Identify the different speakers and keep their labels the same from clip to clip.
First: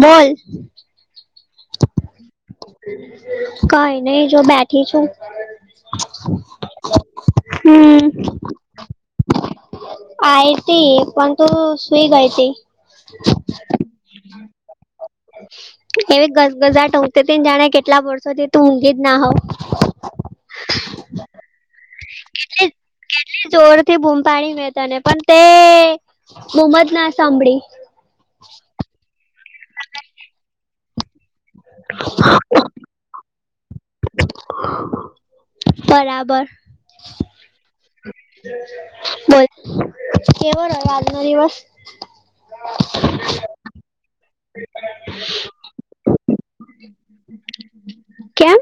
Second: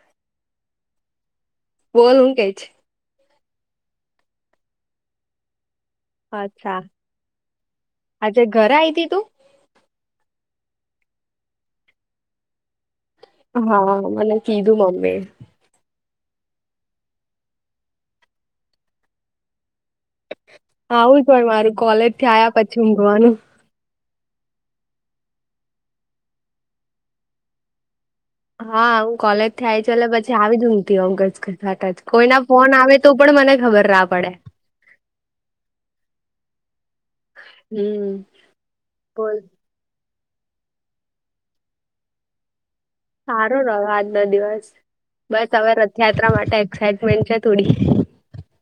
Speaker 1: બોલ
Speaker 2: બોલ હુ કેય?
Speaker 1: કઈ નહી જો બેઠી છું
Speaker 2: અચ્છા આજે ઘરે આય થી તું
Speaker 1: આતી પણ તું સુઈ ગઈ તી
Speaker 2: હા મને કીધું મમ્મી
Speaker 1: એવી ગગઝાટ ઉધતી ન જાણે કેટલા વર્ષોથી તું ઊંઘી જ ના હોવ
Speaker 2: આવું જ મારું કોલેજથી આયા પછી ઊંઘવાનું
Speaker 1: તે બુમ પાણી મે તને પણ તે બુમ જ ના સાંભળી
Speaker 2: હા હું કોલેજથી આાયી એટલે પ આવી [unintelligible] જ કોઈ ના ફોન આવે તો પણ મને ખબર ના પડે
Speaker 1: બરાબર.
Speaker 2: હમ્મ.
Speaker 1: બોલ. કેવો રહ્યો આજનો દિવસ?
Speaker 2: સારો રહ્યો આજનો દિવસ બસ હવે રથયાત્રા માટે એક્સાઇટમેન્ટ છે, થોડી
Speaker 1: કેમ?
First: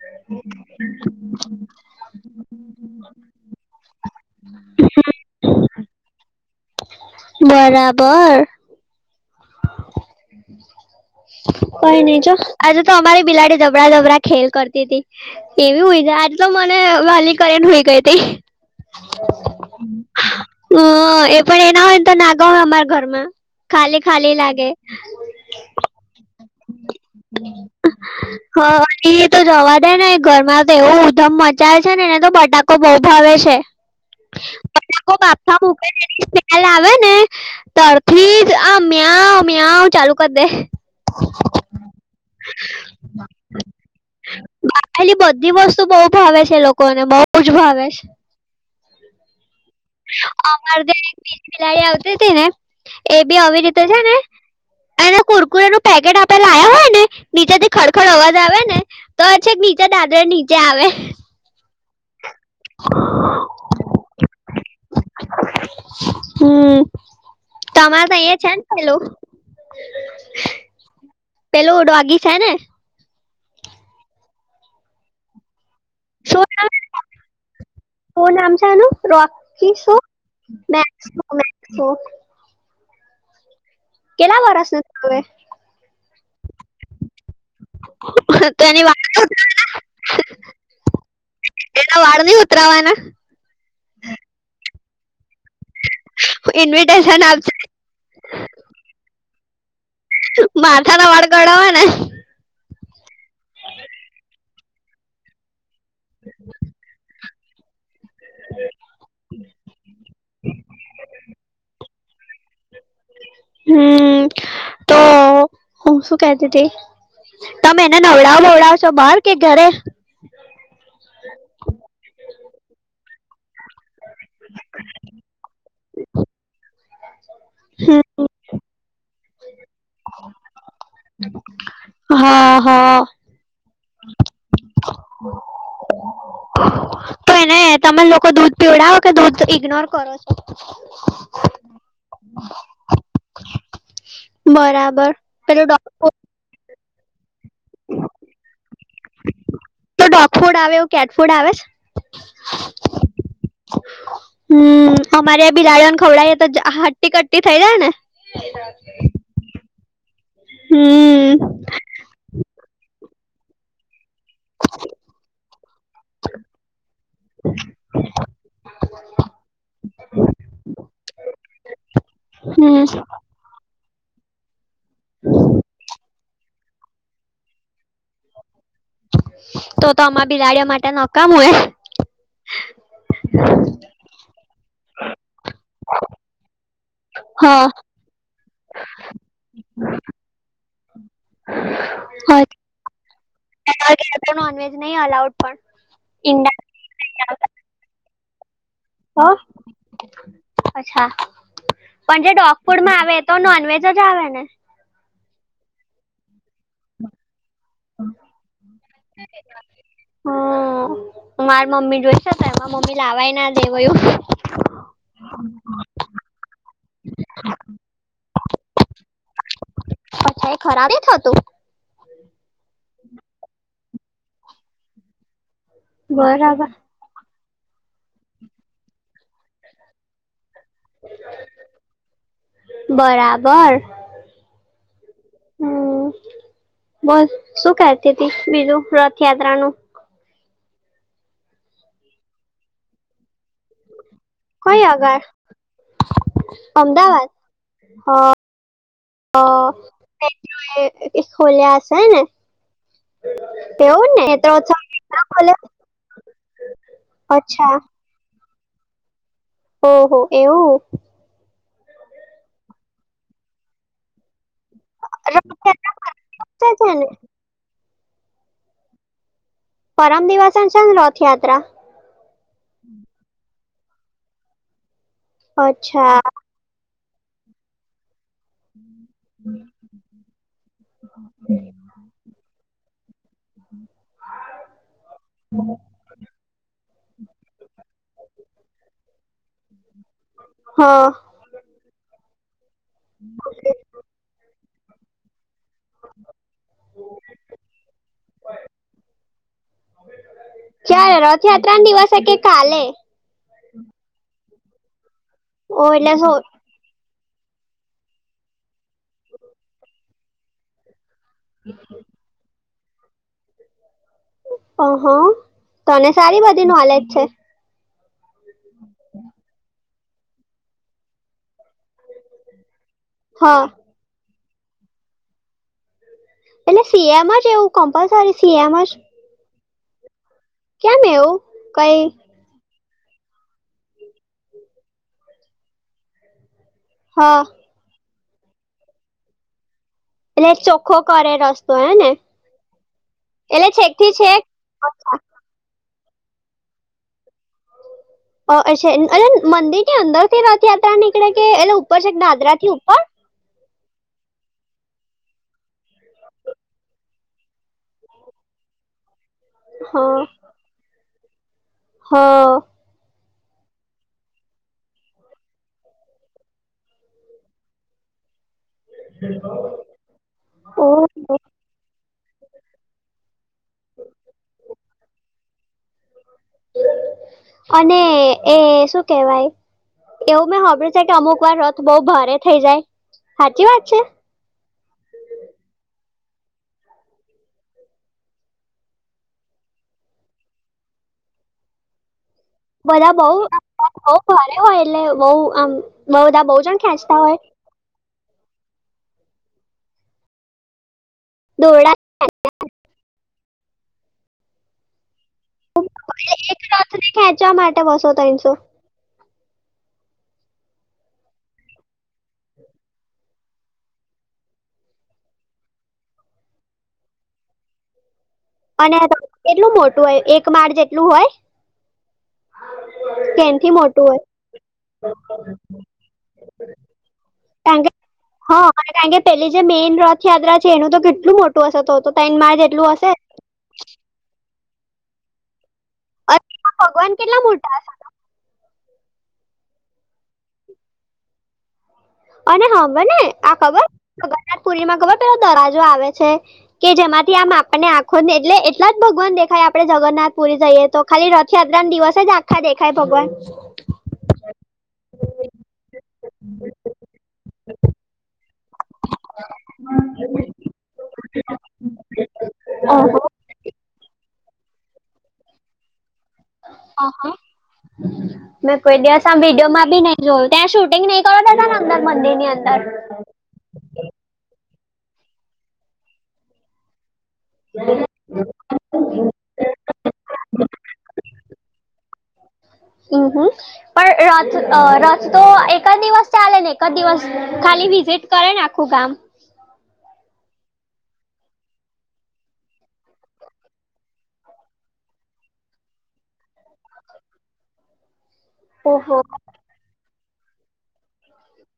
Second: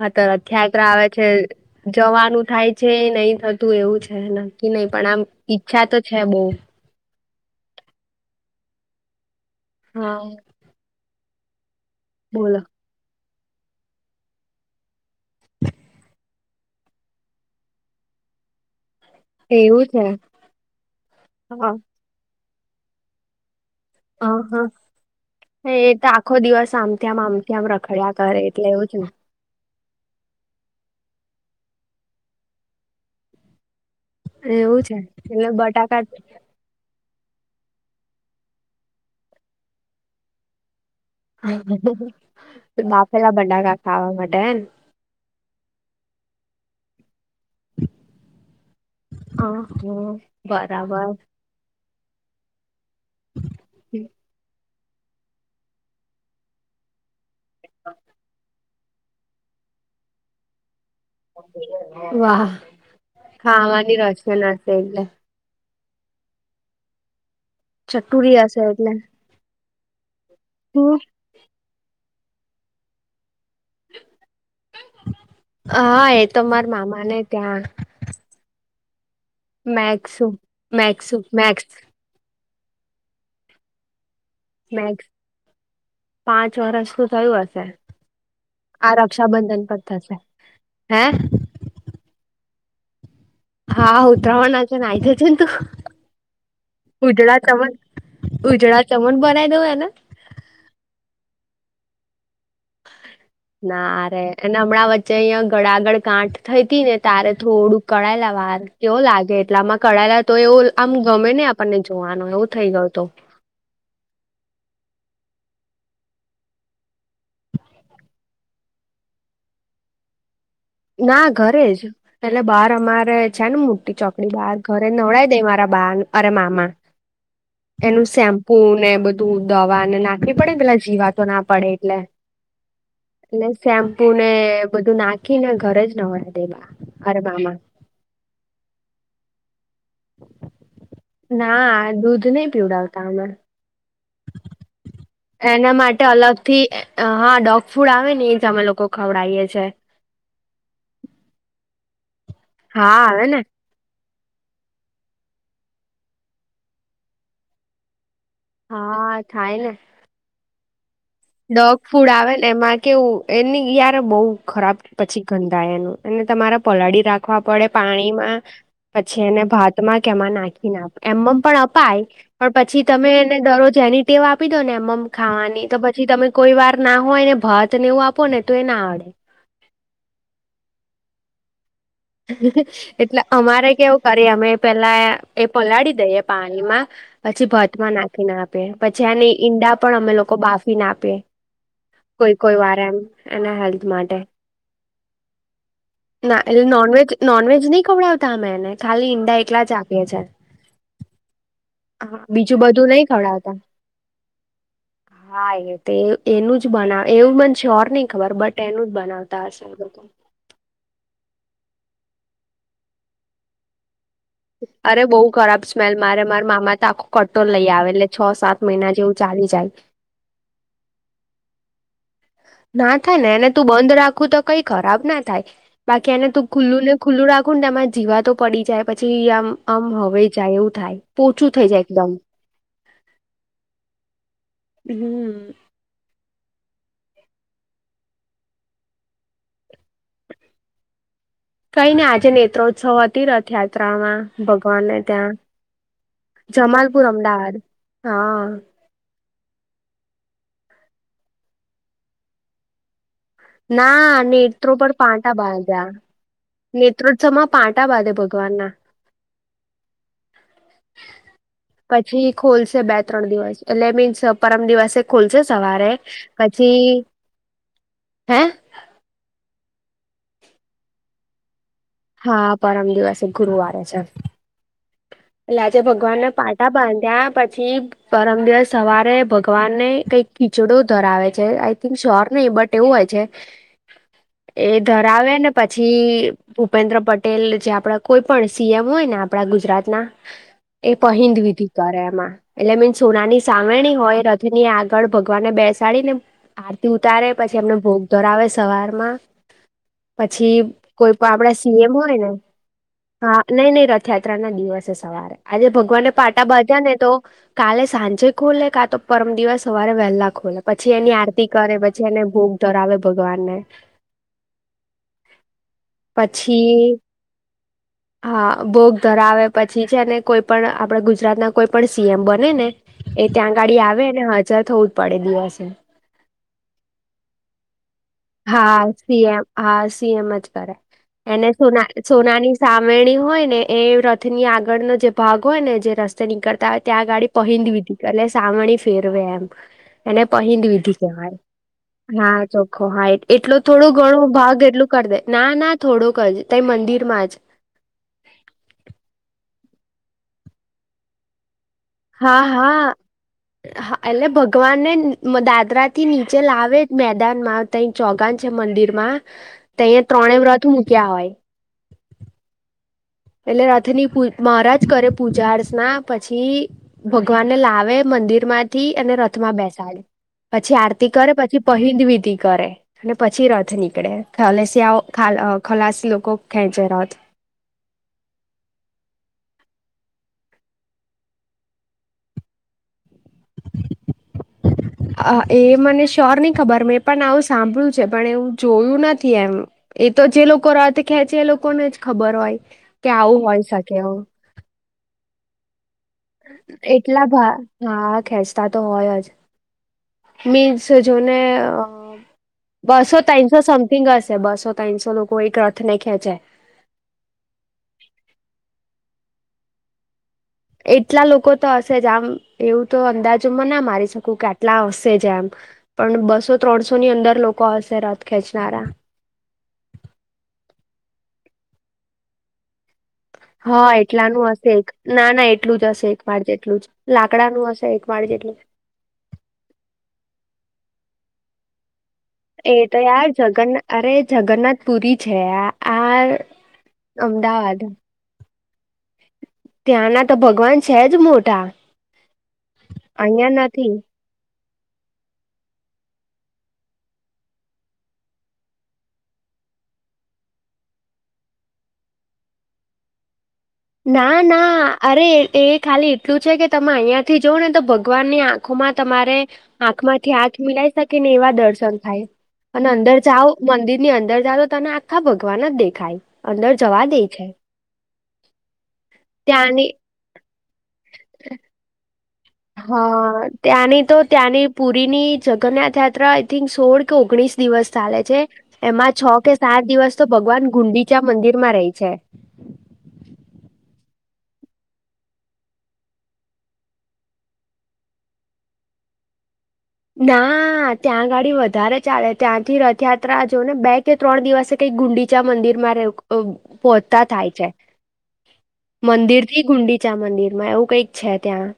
Speaker 2: હા તો રથયાત્રા આવે છે. જવાનું થાય છે, નહી થતું એવું છે, નક્કી નય પણ આમ ઈચ્છા તો છે, બો
Speaker 1: બરાબર.
Speaker 2: હા.
Speaker 1: કઈ નઈ જો
Speaker 2: બોલો.
Speaker 1: આજે તો અમારી બિલાડી જબડા જબડા ખેલ કરતી તી એવી હુય આજે તો મને વાલી કરે ન હુય ગઈ તી
Speaker 2: એવું છે.
Speaker 1: હ એ પણ
Speaker 2: હા
Speaker 1: એના હોય તો નાગવે અમાર ઘરમાં ખાલી
Speaker 2: હ
Speaker 1: ખાલી
Speaker 2: હ
Speaker 1: લાગે
Speaker 2: એ તો આખો દિવસ આમથી આમ આમથી આમ રખડયા કરે એટલે એવું જ
Speaker 1: હ
Speaker 2: ને
Speaker 1: એ તો જવા દે ને ઘરમાં તો એવું ઉધમ મચાય છે ને ને તો બટાકો બો ભાવે છે.
Speaker 2: ને એવું છે
Speaker 1: બટાકો
Speaker 2: એટલે
Speaker 1: બાપફા
Speaker 2: બટાકા
Speaker 1: [unintelligible] કાલે આવે ને ત્યારથી જ આ મ્યાંવ મ્યાંવ ચાલુ કરી દે
Speaker 2: બાફેલા બડાકા ખાવા માટે ન
Speaker 1: એેલી બધી વસ્તુ બો ભાવે છે, એ લોકોને બો જ ભાવે છે.
Speaker 2: હ હ
Speaker 1: અમારે ત્યાં એક
Speaker 2: બરાબર
Speaker 1: બીજી બિલાડી આવતી હતી ને એ બી આવી રીતે છે ને એ ને કુરકુરે નું પેકેટ આપે લ્યા હોય ને નીચે થી ખડખડ અવાજ આવે ને તો છેક નીચે દાદરા નીચે આવે.
Speaker 2: વાહ ખાવાની રોશન હશે એટલે.
Speaker 1: હમ્મ તમારે તો
Speaker 2: ચટુરી
Speaker 1: અહીંયા છે
Speaker 2: હશે
Speaker 1: ને પેલું
Speaker 2: હમ્મ.
Speaker 1: પેલું ડોગી છે ને.
Speaker 2: હા એ તો
Speaker 1: શું
Speaker 2: માર
Speaker 1: નામ
Speaker 2: મામાને ત્યાં.
Speaker 1: શું નામ છે એનું રોકી શું
Speaker 2: મેક્સુ
Speaker 1: મેક્સ નું મેક્સ નું કેટલા વરસનો
Speaker 2: મેક્સ
Speaker 1: તું હવે.
Speaker 2: પાંચ વર્ષું થયું હશે
Speaker 1: હવે તો એની
Speaker 2: આ
Speaker 1: વાળ
Speaker 2: રક્ષાબંધન પર થશે. હે
Speaker 1: એના વાળ નહિ ઉતરાવવાના.
Speaker 2: હા ઉતરાવણ છે ને આઈ જજે ને તું.
Speaker 1: ઇન્વિટેશન
Speaker 2: ઉજળા
Speaker 1: આપશે
Speaker 2: ચમણ ઉજળા ચમણ બનાવી દઉ એના.
Speaker 1: માથાના વાળ કળાવવાના
Speaker 2: ના રે એના હમણાં વચ્ચે અહિયાં ગળા આગળ ગાંઠ થતી ને તારે થોડું કળાયેલા વાર કેવ લાગે એટલે માં કળાયેલા તો એવું આમ ગમે ને આપણને જોવાનું એવું થઈ ગયું તો.
Speaker 1: હમ્મ. હું શું કેતી તી તમે એને નવડાવ અવડાવ છો બહાર કે ઘરે
Speaker 2: ના ઘરે જ એટલે બહાર અમારે છે ને મોટી ચોકડી બાર ઘરે નવડાવી દે મારા બાર અરે મામા [inaudible] એનું શેમ્પુ ને બધું દવા ને નાખવી પડે પેલા જીવાતો ના પડે એટલે.
Speaker 1: આ હા.
Speaker 2: એટલે શેમ્પુ ને બધું નાખીને ઘરે જ નવડાવી દેવા [unintelligible]
Speaker 1: ને તમે લોકો દૂધ પીવડાવો કે દૂધ ઇગ્નોર કરો છો
Speaker 2: ના દૂધ નઈ પીવડાવતા અમે.
Speaker 1: બરાબર પેલું
Speaker 2: એના
Speaker 1: ડોગ
Speaker 2: માટે
Speaker 1: ફૂડ
Speaker 2: અલગ થી એ આ હા ડોગ ફૂડ આવે ને એ જ અમે લોકો ખવડાવીએ છીએ.
Speaker 1: તો ડોગ ફૂડ આવે એવું કેટ ફૂડ આવે છે.
Speaker 2: હા આવે ને.
Speaker 1: હામ અમારે બિલાડીઓને ખવડાવીએ તો હટી કટ્ટી થઇ જાય ને. [unintelligible]
Speaker 2: હા થાય ને
Speaker 1: હમ્મ.
Speaker 2: ડોગ ફૂડ આવે ને એમાં કેવું એની યાર બઉ ખરાબ પછી ગંધાય એનું અને તમારે પલાળી રાખવા પડે પાણીમાં પછી એને ભાતમાં કેમાં નાખી ને અપ એમમ પણ અપાય પણ
Speaker 1: હમ
Speaker 2: પછી તમે ને દરરોજ એની ટેવા આપી દો ને એમમ ખાવાની તો પા કોઈ વાર ના હોય ને ભાત ને એવું આપો ને તો એ ના અડે.
Speaker 1: તો તો અમા બિલાડીઓ માટે નકામું હોય.
Speaker 2: હે હે એટલે અમારે કેવું કરી અમે પેલા એ પલાડી દઈએ પાણીમાં પછી
Speaker 1: હા
Speaker 2: ભાત માં નાખી ને આપીએ પછી આને ઈંડા પણ અમે લોકો બાફી ના આપીએ. કોઈ કોઈ વાર એમ એના હેલ્થ માટે.
Speaker 1: હું પણ
Speaker 2: ના
Speaker 1: ઈંડા.
Speaker 2: એટલે નોનવેજ
Speaker 1: નહીં આવતા.
Speaker 2: નોનવેજ નહી ખવડાવતા અમે એને ખાલી
Speaker 1: હો
Speaker 2: ઈંડા એકલા જ આપીએ છીએ.
Speaker 1: અચ્છા
Speaker 2: હા
Speaker 1: પણ જે ડોગ
Speaker 2: બીજું બધું
Speaker 1: ફૂડમાં
Speaker 2: નઈ
Speaker 1: આવે એ તો
Speaker 2: ખડાવતા
Speaker 1: નોનવેજ જ આવે ને
Speaker 2: હા એ તે એનું જ બનાવે એવું મને શ્યોર ની ખબર બટ એનું જ બનાવતા હશે [unintelligible]
Speaker 1: હમ્મ મારી મમ્મી જોઈ શે તો એમાં મમ્મી લાવાય ના દેવાયું એવુ.
Speaker 2: અરે બઉુ ખરાબ સ્મેલ મારે માર મામા તો આખો કટ્ટો લઈ આવે એટલે છ સાત મહિના જેવું ચાલી જાય.
Speaker 1: અચ્છા એ ખરાબે થતું?
Speaker 2: ના થાય ને એને તું બંધ રાખું તો કઈ ખરાબ ના થાય બાકી એને તું
Speaker 1: બરાબર
Speaker 2: ખુલ્લું ને ખુલ્લું રાખું ને એમાં જીવા તો પડી જાય પછી આમ આમ હવાઈ જાય એવું થાય પોચું થઈ જાય એકદમ.
Speaker 1: બરાબર.
Speaker 2: હમ.
Speaker 1: હમ, બોલ શું કહેતી હતી બીજું રથયાત્રા નું?
Speaker 2: કઈ ને આજે નેત્રોત્સવ હતી રથયાત્રામાં.
Speaker 1: કઈ
Speaker 2: ભગવાનને,
Speaker 1: આગળ
Speaker 2: ત્યાં જમાલપુર અમદાવાદ હા.
Speaker 1: અશલિયાશે હને [unintelligible]
Speaker 2: ના નેત્રો પર
Speaker 1: ત્રણ
Speaker 2: પાંટા
Speaker 1: ખોલે
Speaker 2: બાંધ્યા. નેત્રોત્સવ માં
Speaker 1: અચ્છા
Speaker 2: પાટા બાંધે ભગવાન ના.
Speaker 1: ઓહો એવું.
Speaker 2: પછી ખોલશે બે ત્રણ દિવસ એટલે મીન્સ પરમ દિવસે ખુલશે
Speaker 1: રથયાત્રા
Speaker 2: સવારે, પછી
Speaker 1: છે ને
Speaker 2: હે?
Speaker 1: પરમ દિવસ છે ને રથયાત્રા?
Speaker 2: હા પરમ દિવસ એ ગુરુવારે છે. એટલે આજે
Speaker 1: અચ્છા
Speaker 2: ભગવાનને પાટા બાંધ્યા પછી પરમ દિવસ સવારે ભગવાનને કંઈક ખીચડો ધરાવે છે આઈ થિંક શ્યોર નહીિ બટ એવું હોય છે, એ ધરાવે ને પછી ભૂપેન્દ્ર પટેલ જે આપડા કોઈ પણ સીએમ હોય ને આપડા ગુજરાતના.
Speaker 1: હ
Speaker 2: એ
Speaker 1: ક્યારે
Speaker 2: પહિંદ વિધિ કરે એમાં એટલે મીન સોનાની સાવરણી હોય રથની આગ ળ ભગવાનને બેસાડી ને આરતી ઉતારે પછી એમને ભોગ ધરાવે સવારમાં. પછી કોઈ પણ આપડા
Speaker 1: રથયાત્રા
Speaker 2: સી
Speaker 1: ના
Speaker 2: એમ
Speaker 1: દિવસે
Speaker 2: હોયને.
Speaker 1: કે કાલે
Speaker 2: હા નઈ નઈ રથયાત્રા ના દિવસે સવારે આજે
Speaker 1: ઓ
Speaker 2: ભગવાનને
Speaker 1: એટલે સો
Speaker 2: પાટાબાજ ને તો, કાલે સાંજે ખોલે કા તો પરમ દિવસ સવારે વહેલા ખોલે પછી એની આર કરે પછી એને ભોગ ધરાવે ભગવાનને.
Speaker 1: ઓહો તને સારી બધી
Speaker 2: પછી
Speaker 1: નોલેજ છે.
Speaker 2: હા ભોગ ધરાવે પછી તે છેને કોઈ પણ આપડા ગુજરાત ના કોઈ પણ સી એમ બને ને એ ત્યાં
Speaker 1: હા
Speaker 2: ગાડી આવે ને હાજર થવું જ પડે દિવસે.
Speaker 1: એટલે સી એમ અજ એવું કમ્પલસરી સી એમ
Speaker 2: હા
Speaker 1: અજ?
Speaker 2: સીએમ હા, સી એમ અજ કરે
Speaker 1: એવું
Speaker 2: એને સોના
Speaker 1: કઈ
Speaker 2: સોનાની સાવરણી હોય ને એ રથની આગળનો જે ભાગ હોય ને જે રસ્તે નીકળતા હોય ત્યાં ગાડી
Speaker 1: હા
Speaker 2: પહંદવી હતી એલે સાવેણી ફેરવે એમ. એને
Speaker 1: એટલે
Speaker 2: પહેન્દ વિધી
Speaker 1: ચોખ્ખો કરે
Speaker 2: કેવાય.
Speaker 1: રસ્તો હે ને
Speaker 2: હા ચો ખો હાઈટ એટલો
Speaker 1: એટલે
Speaker 2: થોડો
Speaker 1: છેક થી
Speaker 2: ઘણો
Speaker 1: છેક
Speaker 2: ભાગ એટલું કરી દે ના ના થોડુંક જ તએ મંદિરમાં જ.
Speaker 1: અહ અચ્છા એલે મંદિર ની અંદર થી રથયાત્રા નીકળે કે એલું
Speaker 2: હા હા હા એટલે ભગવાનને દાદરા થી નીચે લાવે જ મેદાનમાં તઈ ચોગાન છે મંદિર માં તહીંયે
Speaker 1: હા
Speaker 2: ત્રણે વ્રત ટુમુકિયા હોય.
Speaker 1: હા.
Speaker 2: એટલે રથની પુ મહારાજ કરે પૂજા અર્ચના પછી ભગવાનને લાવે મંદિર માં થી અને રથમાં બેસાડે પછી આરતી કરે
Speaker 1: ઓહો
Speaker 2: પછી પહંદ વિધ કરે અને પછી રથ થી નીકળે ખલેસીયા ઓ ખાલા અહ ખલાસી લોકો ખેંચે રત.
Speaker 1: અને એ શું કેવાય? એવું મેં હામબીડીર્યું છે કે અમુક વાર રથ બઉુ ભારે થઇ જાય, હાચી વાત છે?
Speaker 2: અહ એ મને શ્યોર નહી ખબર મેં પણ આવું સાંભળ્યું છે પણ એવું જોયું નથી એમ. એ તો જે લોકો રાતે ખેંચે એ લોકોને જ ખબર હોય. કે
Speaker 1: બધા બઉ
Speaker 2: આવું હોય શકે
Speaker 1: બઉ ભારે હોય એટલે બઉ આમ બહુ બધા બહુ જણ ખેંચતા
Speaker 2: એટલા
Speaker 1: હોય
Speaker 2: ભા હા ખેંચતા તો હોય જ. મીન્સ જો ને અ
Speaker 1: દોરડા
Speaker 2: બસો તનસો સમથિંગ હશે બસો તનસો લોકો એક રથ ને ખેંચે.
Speaker 1: એટલે એક રથને ખેંચવા માટે બસો તનસો?
Speaker 2: એટલા લોકો તો હશે જ આમ એવું તો અંદાજો માં ના મારી શકું કે આટલા આવશે જ એમ. પણ બસો ત્રણસો ની અંદર લોકો આવશે રથ ખેંચ
Speaker 1: અને કેટલું મોટું હોય એક માળ જેટલું હોય? કે એનથી
Speaker 2: હહ
Speaker 1: મોટું હોય
Speaker 2: એટલાનું હશે એક ના ના એટલું જ હશે એક માળ જેટલું જ. લાકડાનું
Speaker 1: કારણ
Speaker 2: હશે એકમાળ જેટલું.
Speaker 1: હા કારણ કે પેલી જે મેઈન રથયાત્રા છે એનું તો કેટલું મોટું હશે તો તો તઈન માળ
Speaker 2: એ
Speaker 1: જેટલું
Speaker 2: તો
Speaker 1: હશે.
Speaker 2: યાર જગન્ના અરે જગન્નાથ પુરી છે આ આ
Speaker 1: અને એમાં ભગવાન કેટલા મોટા
Speaker 2: અમદાવાદ.
Speaker 1: હશે
Speaker 2: ત્યાંના તો ભગવાન છે જ મોટા.
Speaker 1: અને હાભળને આ
Speaker 2: અહિયાં
Speaker 1: ખબર
Speaker 2: નથી
Speaker 1: જગન્નાથ પુરી માં ખબર પેલો દરજો આવે છે. કે જેમાંથી આમ આપણને આખો જ ને એટલે એટલા જ ભગવાન દેખાય આપણે જગન્નાથ પુરી જઈએ તો? ખાલી રથયાત્રાના દિવસે જ આખા દેખાય ભગવાન?
Speaker 2: ના ના અરે એ ખાલી એટલું છે કે તમે અહિયાથી જોઓ ને તો ભગવાનની આ આંખોમાં તમારે આંખમાંથી આંખ મિલાવી શકીને એવા દર્શન થાય. અને અંદર જાઓ મંદિરની અંદર જાઓ તો તને આખા ભગવાન જ દેખાય. અંદર જવા દે
Speaker 1: ઓહો,
Speaker 2: છે.
Speaker 1: મેં કોઈ દિવસ આમ
Speaker 2: ત્યાંની
Speaker 1: વિડીયોમાં બી નહીં જો ત્યાં શૂટિંગ નહીં કરવા દેતા ને અંદર મંદિરની અંદર?
Speaker 2: હા ત્યાંની તો ત્યાંની પુરીની જગન્નાથ યાત્રા આઈથીંક સોળ કે ઓગણીસ દિવસ ચાલે છે એમાં છ કે સાત દિવસ તો ભગવાન ગુંડીચા મંદિરમાં રહી છે.
Speaker 1: અમ હહ પણ રથ અ રથ તો એક જ દિવસ ચાલે ને એક જ દિવસ ખાલી વિઝિટ કરે ને આખું ગામ?
Speaker 2: ના ત્યાં ઘડી વધારે ચાલે ત્યાંથી રથયાત્રા જો ને બે કે ત્રણ દિવસે કઈ ગુંડીચા મંદિરમાં રેવું અ પોચતા થાય છે.
Speaker 1: ઓહો
Speaker 2: મંદિરથી ગુંડીચા મંદિરમાં એવું કંઈક છે ત્યાં.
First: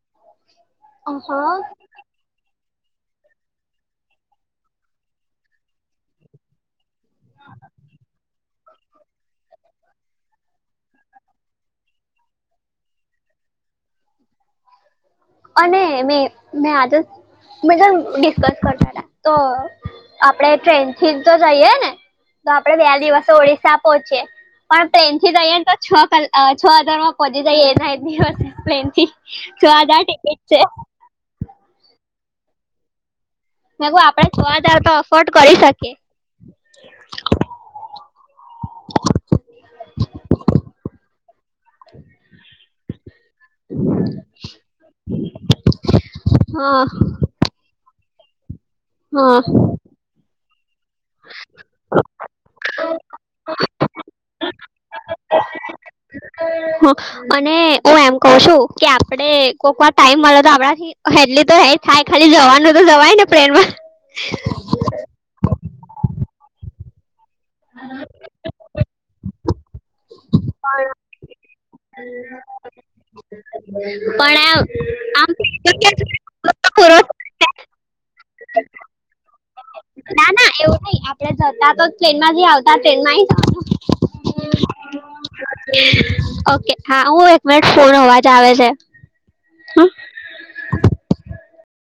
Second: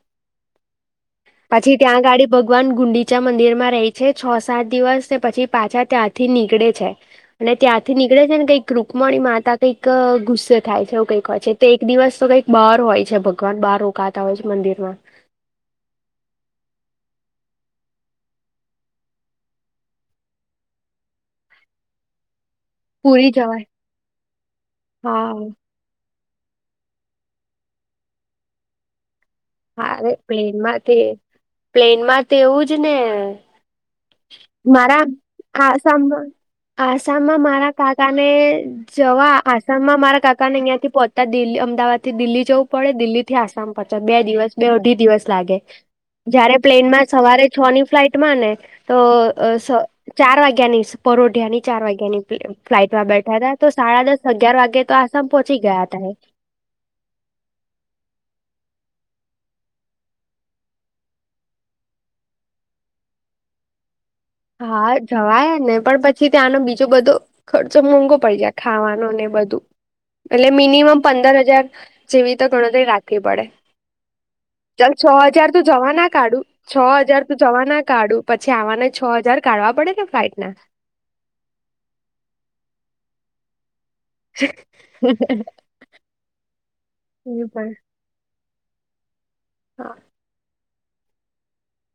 Speaker 1: અહ
Speaker 2: પછી ત્યાં ગાડી ભગવાન ગુંડી ચા મંદિરમાં રહી છે છ સાત દિવસ ને પછી પાછા ત્યાંથી નીકળે છે. અને ત્યાંથી નીકળે છે ને કંઈક રુકમણી માતા કંઈક ગુસ્સે થાય છે એવું કઈક હોય છે. તો એક દિવસ તો કઈક બર હોય છે. ભગવાન બહાર રોકાતા હોય છે મંદિરમાં.
Speaker 1: અને મેં મેં આજ જ મેં જબ ડિસ્કસ કરતા તા તો આપડે ટ્રેનથી જ તો જઈએ ને? તો આપડે બે દિવસ
Speaker 2: પૂરી જવાય
Speaker 1: ઓડીસા પહોંચીએ. પણ પ્લેનથી
Speaker 2: હા
Speaker 1: જઈએ ને તો છ કલ અ છ હજારમાં પહોચી જઇએ ને એક દિવસ પ્લેનથી છ હજાર ટિક
Speaker 2: પ્લેનમાંથી પ્લેનમાં તે એવું જ ને.
Speaker 1: મેંકુ આપડે છ હજાર તો
Speaker 2: મારા
Speaker 1: અફવર્ડ કરી શકીએ.
Speaker 2: આસામમાં આસામમાં મારા કાકાને જવા આસામમાં મારા કાકાને અહિયાંથી પોચ ત દિલ અમદાવાદથી દિલ્હી જવું પડે, દિલ્હીથી આસામ પચે બે દિવસ બે અઢી દિવસ લાગે. જયારે
Speaker 1: હા
Speaker 2: પ્લેનમાં સવારે છ ની ફ્લાઇટમાં ને તો
Speaker 1: હા હા
Speaker 2: અ સ ચાર વાગ્યાની પરોઢિયાની ચાર વાગ્યાની ફ્લાઇટમાં બેઠાતા તો સાડા દસ. અગિયાર વાગે તો આસામ પહોંચી ગયાતા એ.
Speaker 1: હહ અને હું એમ કઉં સુ કે આપડે કોકવાર ટાઈમ મલે તો આપણાથી એટલી તો હે થાય ખાલી જવાનું તો જવાય ને પ્રેનમાં.
Speaker 2: હા જવાય ને પણ પછી ત્યાં આનો બીજો બધો ખર્ચો મોંઘો પડી જાય. ખાવાનું ને એ બધું. એટલે મિનિમમ પંદર હજાર જેવી તો ગણતરી રાખવી પડે.
Speaker 1: પણ
Speaker 2: ચલ છ
Speaker 1: આમ
Speaker 2: હજાર તો જવાના કાઢું,
Speaker 1: આમ પૂરો
Speaker 2: છ હજાર તો જવાના કાઢું પછે આવાને છ હજાર કાઢવા પડે કે ફ્લાઇટના?
Speaker 1: આપણે જતા તો ટ્રેનમાંથી આવતા ટ્રેનમાંહી આ હહ ઓકે હા હું એક
Speaker 2: એ
Speaker 1: મિનિટ ફોન [unintelligible] ચાવે છે. હ
Speaker 2: હા.